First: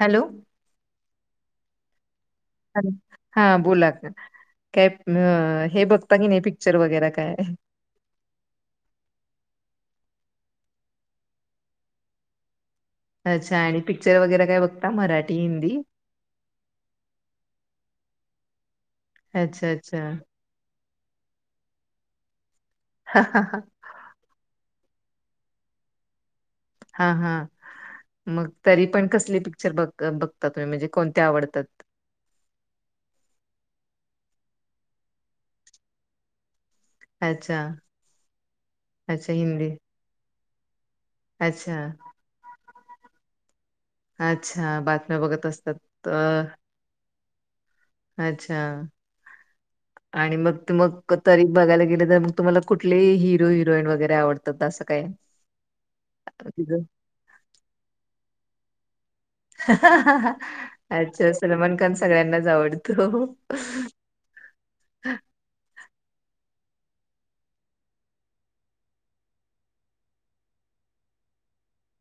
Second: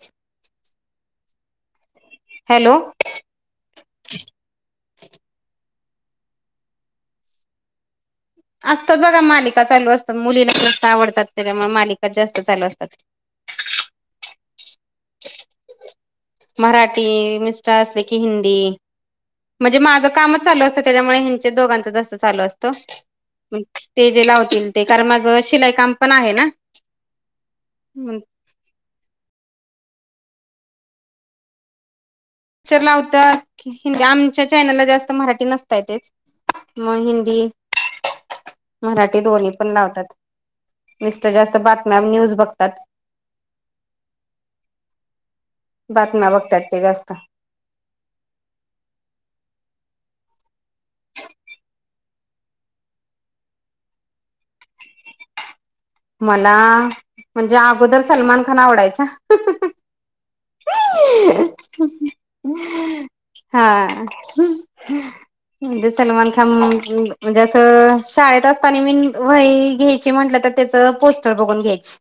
Hello.. hello ॅ हा बोला काय हे बघता की नाही पिक्चर वगैरे काय आहे. असतात बघा मालिका चालू असतात मुलीला जास्त आवडतात त्याच्यामुळे मालिका जास्त चालू असतात. अच्छा आणि पिक्चर वगैरे काय बघता मराठी हिंदी. मराठी मिस्टर असले की हिंदी अच्छा म्हणजे अच्छा. माझ काम चालू असत त्याच्यामुळे हि दोघांच जास्त चालू असत. ते जे लावतील ते कार माझं शिलाई काम पण आहे ना. हा हा पिक्चर मग तरी पण कसली पिक्चर बघ बघता तुम्ही म्हणजे कोणते आवडतात. पिक्चर लावत हिंदी आमच्या चॅनलला जास्त मराठी नसताय तेच. मग हिंदी अच्छा मराठी अच्छा दोन्ही हिंदी पण लावतात. मिस्टर जास्त अच्छा बातम्या न्यूज बघतात. अच्छा बातम्या बघत असत. बातम्या बघतात ते जास्त. अच्छा. आणि मग मग तरी बघायला गेले तर मग तुम्हाला कुठलेही हिरो हिरोईन वगैरे आवडतात असं काय. [inaudible] मला म्हणजे अगोदर सलमान खान आवडायचा अच्छा सलमान खान सगळ्यांनाच आवडतो. हा ह. [inaudible] हिंदी सलमान खान म्हणजे असं अ शाळेत असताना मी वही घ्याय ते म्हटंतर त्याचं पोस्टर बघून घ्यायचं.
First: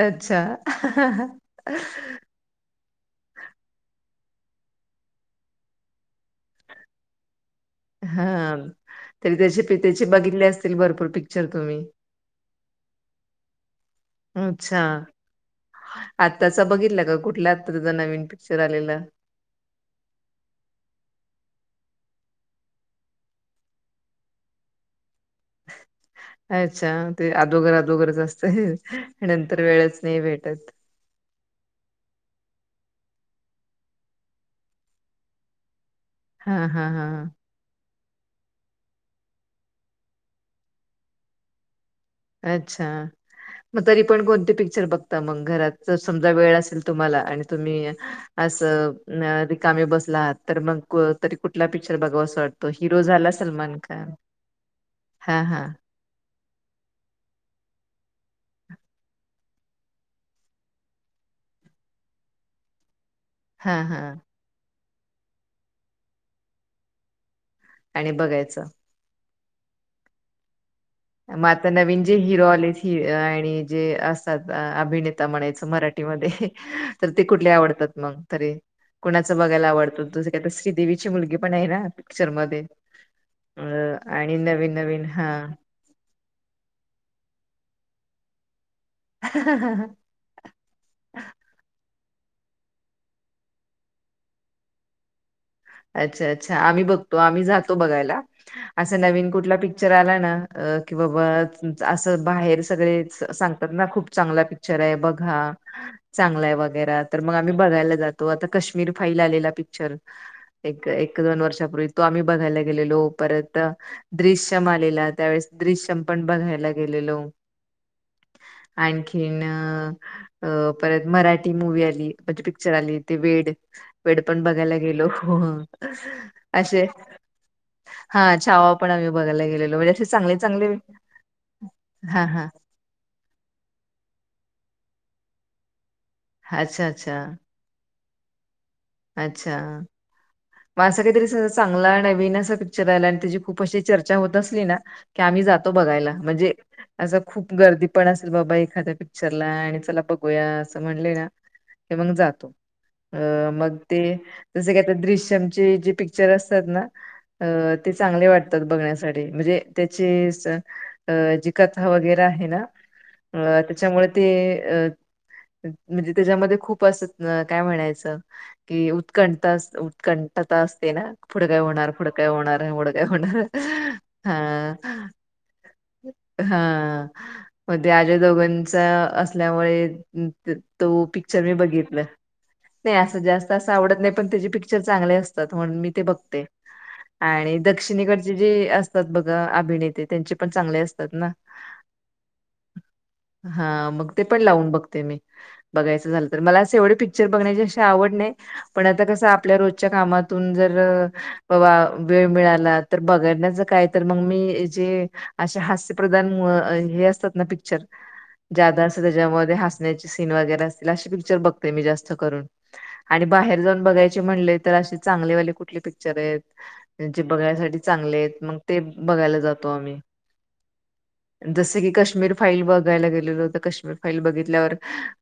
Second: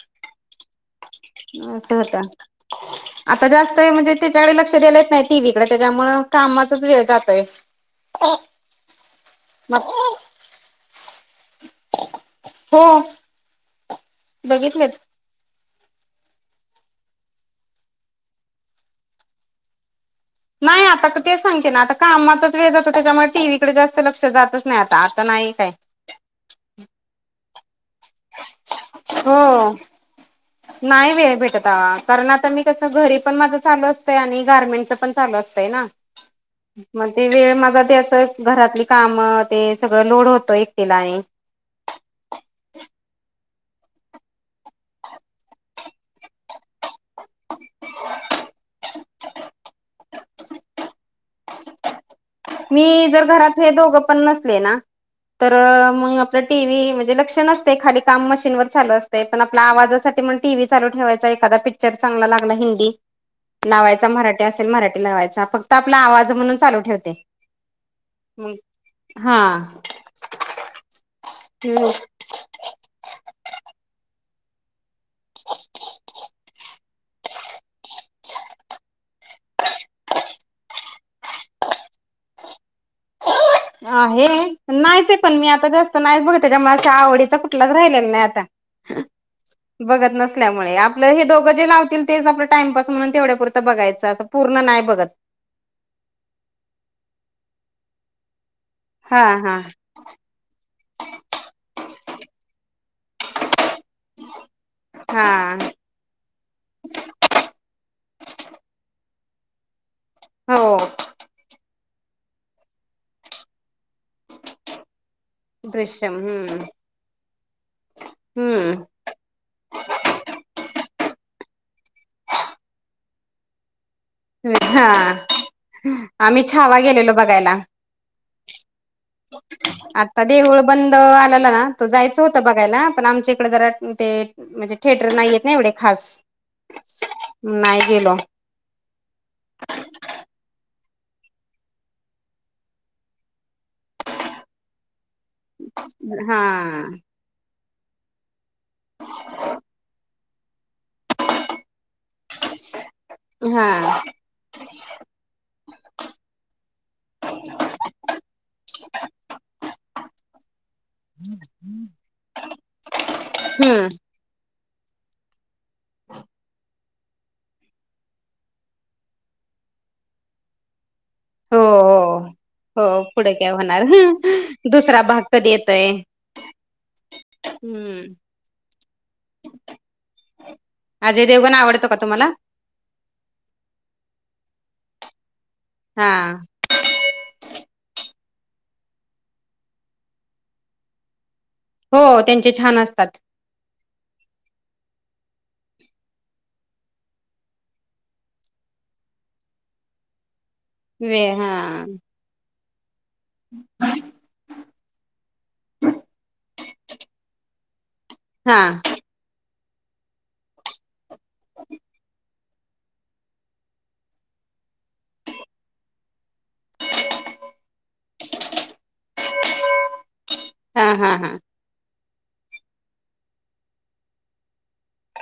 अच्छा ह हं. असं होतं. आता जास्त म्हणजे त्याच्याकडे लक्ष द्यायला येत नाही ना टीव्हीकडे त्याच्यामुळं कामातच वेळ जातोय. हा तरी त्याचे प मग त्याचे बघितले असतील भरपूर पिक्च र तुम्ही हो अच्छा. बघितलेत. आत्ताचा बघितला का कुठल्या अँक्टरचा नवीन पिक्चर आलेला. नाही आता तेच सांगतो ना आता कामातच वेळ जातो त्यांच्यामुळे टीव्हीकडे जास्त लक्ष जातच नाही आता आता नाही. काय. अ अच्छा ते अदोघर अदोघरच असतय नंतर हो. वेळच नाही भेटत. नाही वे भेटत कारण आता मी कस घरी पण माझं चालू असतंय आणि गारमेंटचं पण चालू असतंय ना. हां, हां, मग ते हां. वेळ माझा त्याचा. घरातली कामं ते सगळं लोड होतं एकटीला आणि. अच्छा. मग तरी पण कोणते पिक्चर बघता मग घरात जर समजा वेळ असेल तुम्हाला आणि तुम्ही. असं न रिकामे बसलात तर मग को तरी कुठला पिक्चर बघावस. मी जर घरात हे दोघं पण नसले ना हा तर हा मग. टीव्ही म्हणजे लक्ष नसतय खाली काम मशीन वर चालू असतयं पण आपल्या आवाजासाठी टीव्ही चालू ठेवायचं एखादा पिक्चर. पिक्चर चांगला लागला हिंदी. हा हा लावायचा मराठी असेल मराठी लावायचा फक्त आपला आवाज म्हणून चालू ठेवते. आणि मग बघायचं हा. म आता नवीन जे हिरो आलेत. ही आणि जे असतात अभिनेता म्हणायचं मराठीमध्ये तर ते कुठले आवडतात मग. तरी कुणाचं बघायला आवडतं तुझं का आता श्रीदेवीची मुलगी पण आहे ना पिक्चरमध्ये. अ आहे आणि नवीन नवीन नाहीच हा पण मी आता जास्त नाहीच बघ त्याच्यामुळं आवडीचा कुठलाच राहिलेला नाही आता. बघत नसतं. नसल्यामुळे आपलं हे दोघं जे लावतील तेच आपलं टाईमपास म्हणून तेवढ्यापुरतं बघायचं आता पूर्ण नाही बघत. अच्छा अच्छा आम्ही बघतो आम्ही जातो बघायला असा हा नवीन कुठला हा पिक्चर. पिक्चर आला ना अ कि बा बा असं बाहेर सगळे स सांगतात ना खूप. खूप चांगला पिक्चर आहे हा बघा. चांगला आहे वगैरे तर मग आम्ही बघायला जातो आता कश्मीर फाईल आलेला पिक्चर. हो एक एक दोन वर्षापूर्वी तो आम्ही बघायला गेलेलो परत द्रृश्यम आलेला त्यावेळेस. दृश्यम पण बघायला गेलेलो हम्म आणखी. न परत मराठी मूवी आली म्हणजे पिक्चर आली ते वेड. वेड पण बघायला हा गेलो. आम्ही छावा असे गेलेलो बघायला. हा छावा पण आम्ही बघायला गेलेलो म्हणजे असे आता चांगले देऊळ चांगले बंद आलेला तो जायचं हा होत हा बघायला पण आमचं. तिकडे जरा ते म्हणजे थिएटर नाहीयेत ना एवढे खास. अच्छा अच्छा. नाही गेलो. अच्छा. मग असं काहीतरी चांगला नवीन असा पिक्चर आला आणि त्याची खूप अशी चर्चा होत असली ना. की आम्ही जातो बघायला हा म्हणजे असं खूप गर्दी पण असेल बाबा एक. एखाद्या पिक्चरला आणि चला बघूया असं म्हणले ना मग जातो. अ हा मग ते जस का ते द्रश्यमचे जे पिक्चर असतात ना. अ ते चांगले वाटतात बघण्यासाठी म्हणजे त्याचे. अ जि कथा वगैरे आहे अ हम्म त्याच्यामुळे. ते अ म्हणजे त्याच्यामध्ये खूप अस काय म्हणायचं. की उत्कंत उत्कंठता असते ना पुढं हो काय होणार पुडं काय होणार हो उडं काय हो पुढे होणार दुसरा हा भाग कधी येतोय हा मग ते हम्म अजय देवगणचा असल्यामुळे तो अजय पिक्चर देवगण मी आवडतो का बघितलं तुम्हाला नाही असं जास्त असं आवडत नाही पण त्याचे पिक्चर चांगले असतात म्हणून मी ते हा बघते आणि दक्षिणेकडचे जे असतात बघा अभिनेते त्यांचे पण चांगले असतात ना हो त्यांचे छान असतात हा मग ते पण लावून बघते मी बघायचं झालं तर मला असं एवढे पिक्चर बघण्याची अशी आवड नाही पण आता कसं आपल्या रोजच्या कामातून जर वे हा बाबा वेळ मिळालात तर बघडण्याचं काय तर मग मी जे असे हास्य प्र्रदान हे असतात ना पिक्चर हा ज्यादा असं त्यांच्यामध्ये हसण्याचे सीन वगैरे असतील अशे पिक्चर बघतोय मी जास्त करून आणि बाहेर जाऊन बघायचे म्हणले तर अशी चांगले वाले कुठले पिक्चर आहेत म्हणजे बघायसाठी चांगले आहेत मग ते बघायला जातो आम्ही. हा हा हा जसं की काश्मीर फाईल बघायला गेलेलो तर काश्मीर फाईल बघितल्यावर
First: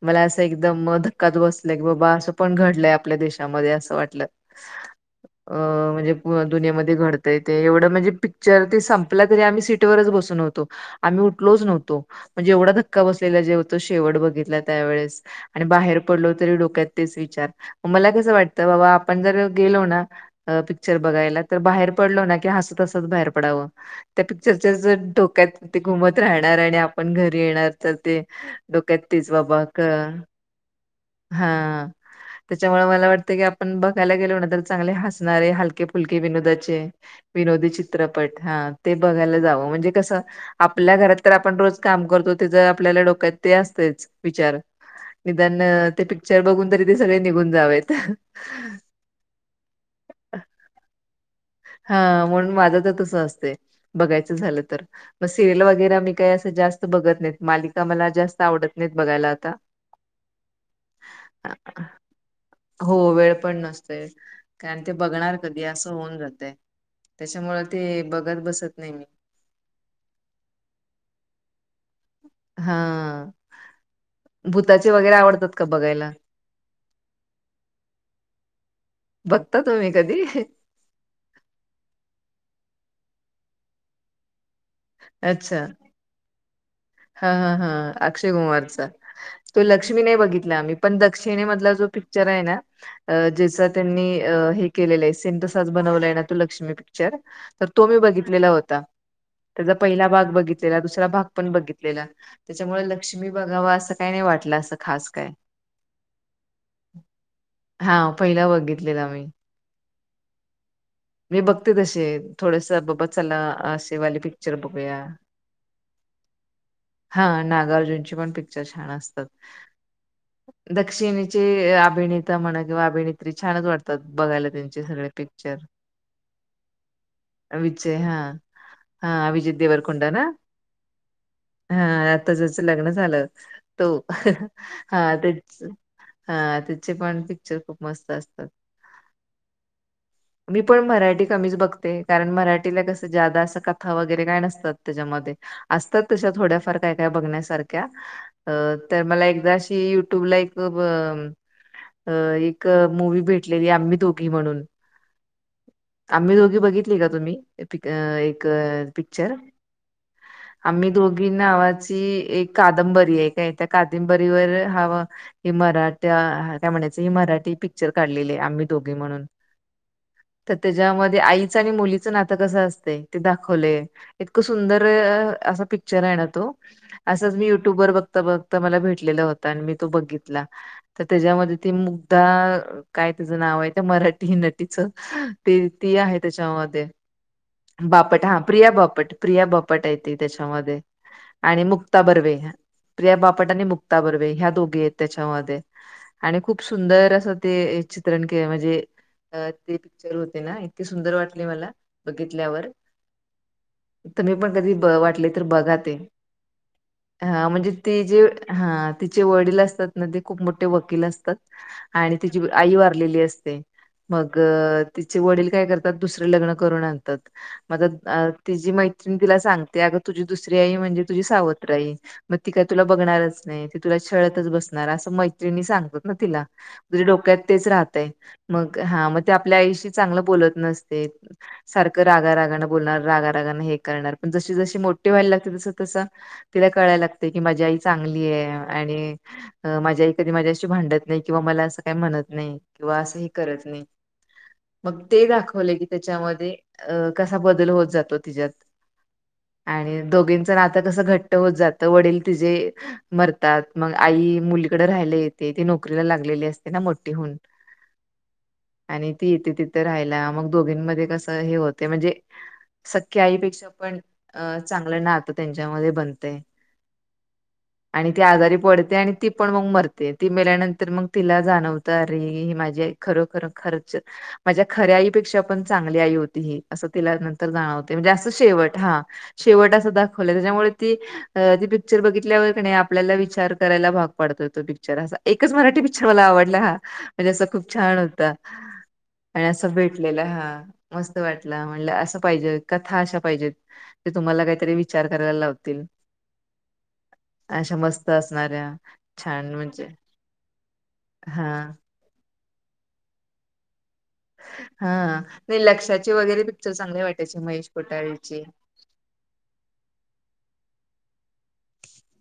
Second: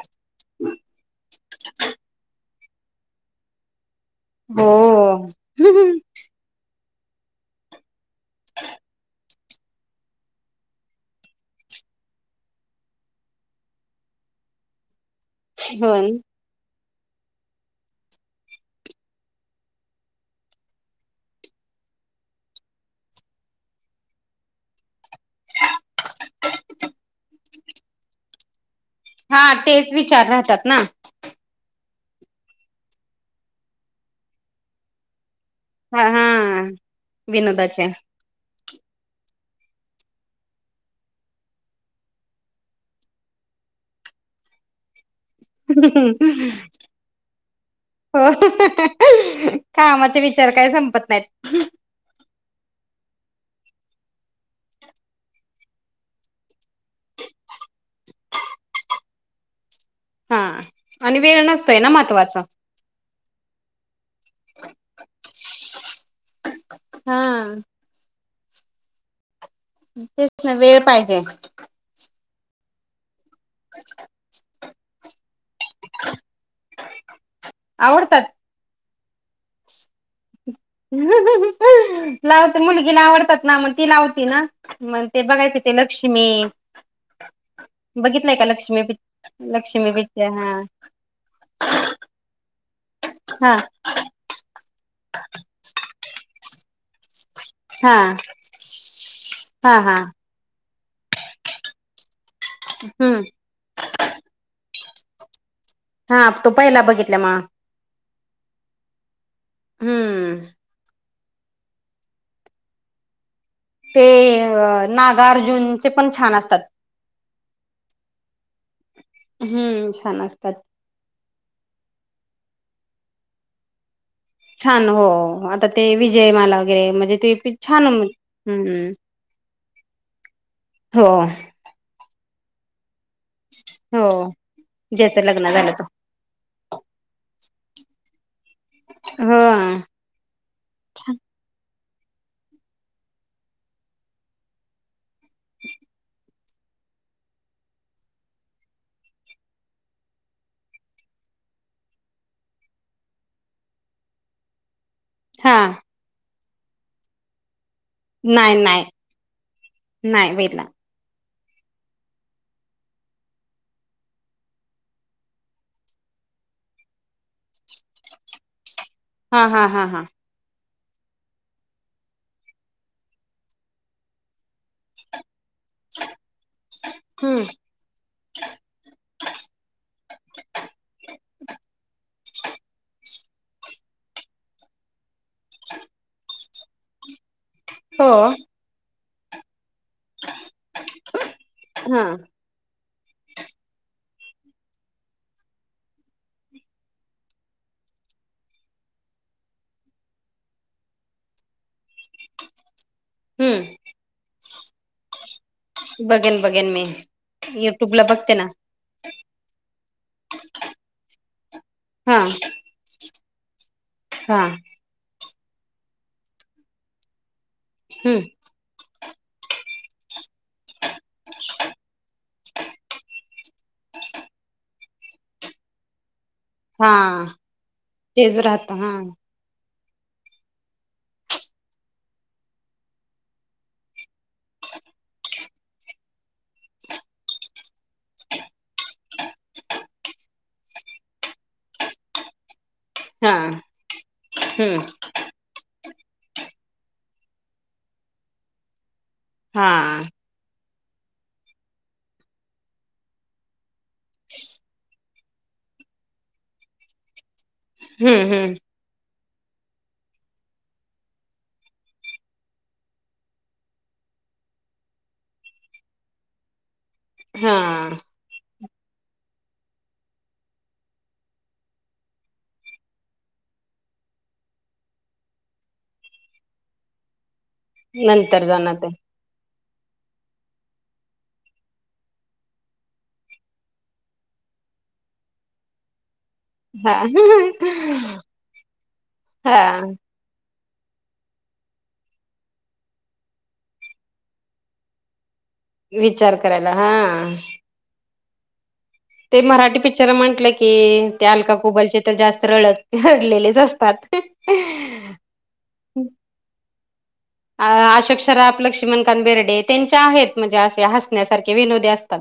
मला असं एकदम धक्काच बसलंय की बाबा असं पण घडलंय आपल्या देशामध्ये असं वाटलं हो अ म्हणजे दुनियामध्येध्ये घडतय ते एवढं म्हणजे पिक्चर ते संपला तरी आम्ही सीटवरच बसून होतो आम्ही उठलोच नव्हतो म्हणजे एवढा धक्का बसलेला जे होतं शेवट बघितला त्यावेळेस आणि हो बाहेर पडलो तरी डोक्यात तेच विचार मला कसं वाटतं बाबा आपण जर गेलो ना पिक्चर बघायला तर बाहेर पडलो ना की हसत हसत बाहेर पडावं त्या पिक्चरच्या डोक्यात ते घुमत राहणार आणि आपण घरी येणार तर ते डोक्यात तीच हा बाबा का तेच विचार राहतात ना हा त्याच्यामुळे मला वाटतं की आपण बघयला गेलो ना तर चांगले हसणारे हल के हा फुलके हा विनोदाचे विनोदी विनोदाचे चित्रपट हा ते बघायला जावं म्हणजे कसं आपल्या घरात तर आपण रोज काम करतो ते ज आपल्याला डोक्यात ते असतेच विचार निदान ते पिक्चर बघून तरी ते सगळे निघून जावेत हो कामाचे विचार काय संपत नाहीत. हा म्हणून माझं तर तस असतय बघायचं झालं तर मग सिरियल वगैरे मी काही असं जास्त बघत नाहीत मालिका मला जास्त आवडत नाहीत बघायला आता [inaudible] हा आणि वेळ नसतोय ना महत्त्वाचा हो वेळ पण नसतय कारण ते बघणार कधी असं होऊन जातय. हा त्याचमुळ ते बघत बसत नाही मी तेच ना वेळ पाहिजे हा [inaudible] भूताचे वगैरे आवडतात का बघायला आवडतात बघता तुम्ही कधी लावते मुलगीला आवडतात ना मग ती लावती ना मण ते बघायचं अच्छा ते लक्ष्मी हा हा हा अक्षय बघितलंय का लक्ष्मी कुमारचा पिक् तो लक्ष्मी नाही पिक्चर हा बघितला आम्ही पण दक्षिणी मधला जो पिक्चर आहे ना अ हा ज्याचा त्यांनी हे केलेलं आहे से तसाच बनवला आहे ना तो लक्ष्मी पिक्चर तर तो हा मी बघितलेला होता. त्याचा हा हा पहिला भाग बघित दुसरा भाग पण बघितलेला त्याच्यामुळे हम्म लक्ष्मी बघावा असं काही नाही वाटलं असं खास काय हा तू पहिला बघितलं म हा पहिला बघितलेला मी. हम्म. मी बघते तशे थोडस बाबत चला आत. ते नागार्जुनचे पण छान असतात. हा नागार्जुनचे पण पिक्चर छान असतात. हम्म छान असतात. दक्षिणेचे अभिनेता म्हणा किंवा अभिनेत्री छानच वाटतात बघायला. त्यांचे छान हो सगळे पिक्चर. आता ते विजयमाला घे म्हणजे ते छान! विजय हा हम्म. हा विजय देवरकोंडा ना. हो. हा तेजच लग्न झालं, तो, हो हा ज्याचं लग्न तेच झालं तो हा त्याचे पण पिक्चर खूप मस्त असतात. हां. [inaudible] मी पण मराठी कमीच बघते कारण मराठीला कसं जादा असं कथा वगैरे काय नसतात त्याच्यामध्ये. असतात तश्या थोड्याफार काय काय बघण्यासारख्या. अ तर मला एकदाशी युट्यूबला एक अ एक मुवी भेटलेली आम्ही दोघी म्हणून. हा. आम्ही दोघी बघितली का तुम्ही, एक नाही नाही पिक्चर, नाही बघितला आम्ही दोघी नावाची एक कादंबरी आहे काय त्या कादंबरीवर हवा ही मराठ काय म्हणायचं ही मराठी पिक्चर काढलेली आहे आम्ही दोघी म्हणून. हा हा हा हा. तर त्याच्यामध्ये आईचं आणि मुलीचं नातं कसं असतय ते दाखवलय. इतकं सुंदर असा पिक पिक्चर आहे ना तो, असंच हम्म मी युट्यूब वर बघता बघता मला भेटलेला होता आणि मी तो बघित ला, तर त्याच्यामध्ये ते मुक्ता काय तीज नाव आहे त्या मराठी नटी तीच ते ती आहे त्याच्यामध्ये. हो बापट हा प्रिया बापट प्रिया बापट आहे ती त्याच्यामध्ये, आणि मुक्ता हा बर्वे. प्रिया बापट आणि मुक्ता बर्वे ह्या दोघी आहेत त्याच्यामध्ये. आणि खूप सुंदर असं ते चित्रण केलं म्हणजे अ ते पिक्चर होते ना इतके सुंदर वाटले मला, बघितल्यावर. हम्म. तुम्ही पण कधी ब वाटले तर बघा. ते बघेन बघेन मी. हा म्हणजे ते युट्यूबला जे बघते ना हा तिचे वडील असतात ना ते खूप मोठे वकील असतात. आणि हा तिची आई वारलेली असते. मग हा तिचे वडील काय करतात दुसरे लग्न करून आणतात, म आता हम्म तिझी मैत्रीन तिला सांगते अगं तुझी दुसरी आई म्हणजे तुझी सावत्र आई. मग ती काय तुला बघणारच नाही, ती तुला छळतच बसणार असं मैत्रिणी सांगतात ना तिला. हा तिच्या डोक्यात तेच राहतय, तेच राहत मग हा ती आपल्या आईशी चांगलं बोलत नसते. सारखं रागा रागानं बोलणार रागा रागानं हे करणार पण जशी जशी मोठी व्हायला लागते तसं तसं तिला कळाय लागते की माझी आई चांगली आहे आणि अ माझ्या आई कधी माझ्याशी भांडत नाही किंवा मला असं काही म्हणत नाही. किंवा असंही हा करत नाही, हम्म मग ते दाखवलय की त्याच्यामध्ये. अ कसा बदल होत जातो तिज्यात, हा आणि दोघीच नाता कसं घट्ट होत जातं वडीलल तिजे मरतात मग आई मुलीकडे राहियला येते ती नोकरीला लागलेली असते ना मोठीहून. हम्म हम्म. आणि ती इथे तिथे राहियला मग दोघींमध्येध्ये कसं हे होते म्हणजे सख्या आईपेक्षा पण अ चांगलं नात त्यांच्यामध्ये बनतेय हा आणि ती आजारी पडते आणि ती पण मग मरते ती मेल्यानंतर मग तिला जाणवतं अरे हे माझी खरो खर खरच माझ्या खऱ्या आईपेक्षा पण चांगली आई होती ही असं तिला नंतर जाणवत म्हणजे असं नंतर जाणार शेवट ते हा शेवट दाखवले त्याच्यामुळे ती ती पिक्चर बघितल्यावर नाही आपल्याला विचार करायला भाग पाडतोय तो पिक्चर असा एकच मराठी पिक्चर मला आवडतं ह हा म्हणजे अस खूप छान होत आणि असं हा भेटलेलं हा मस्त वाटला म्हण असं पाहिजे कथा अशा पाहिजेत ते तुम्हाला काहीतरी विचार करायला लावत विचार करायला हा अशा मस्त असणाऱ्या ते छान मराठी म्हणजे पिक्चर म्हंटलं की ते हा अलका कोुबलचे जास्त रडत रडलेलेच असतात हा नि लक्ष्याचे वगैरे पिक्चर चांगले वाटायचे अ महेश अशोक कोठारे सराफ लक्ष्मीकांत बेर्डे त्यांच्या आहेत म्हणजे हसण्यासारखे विनोदी आहेत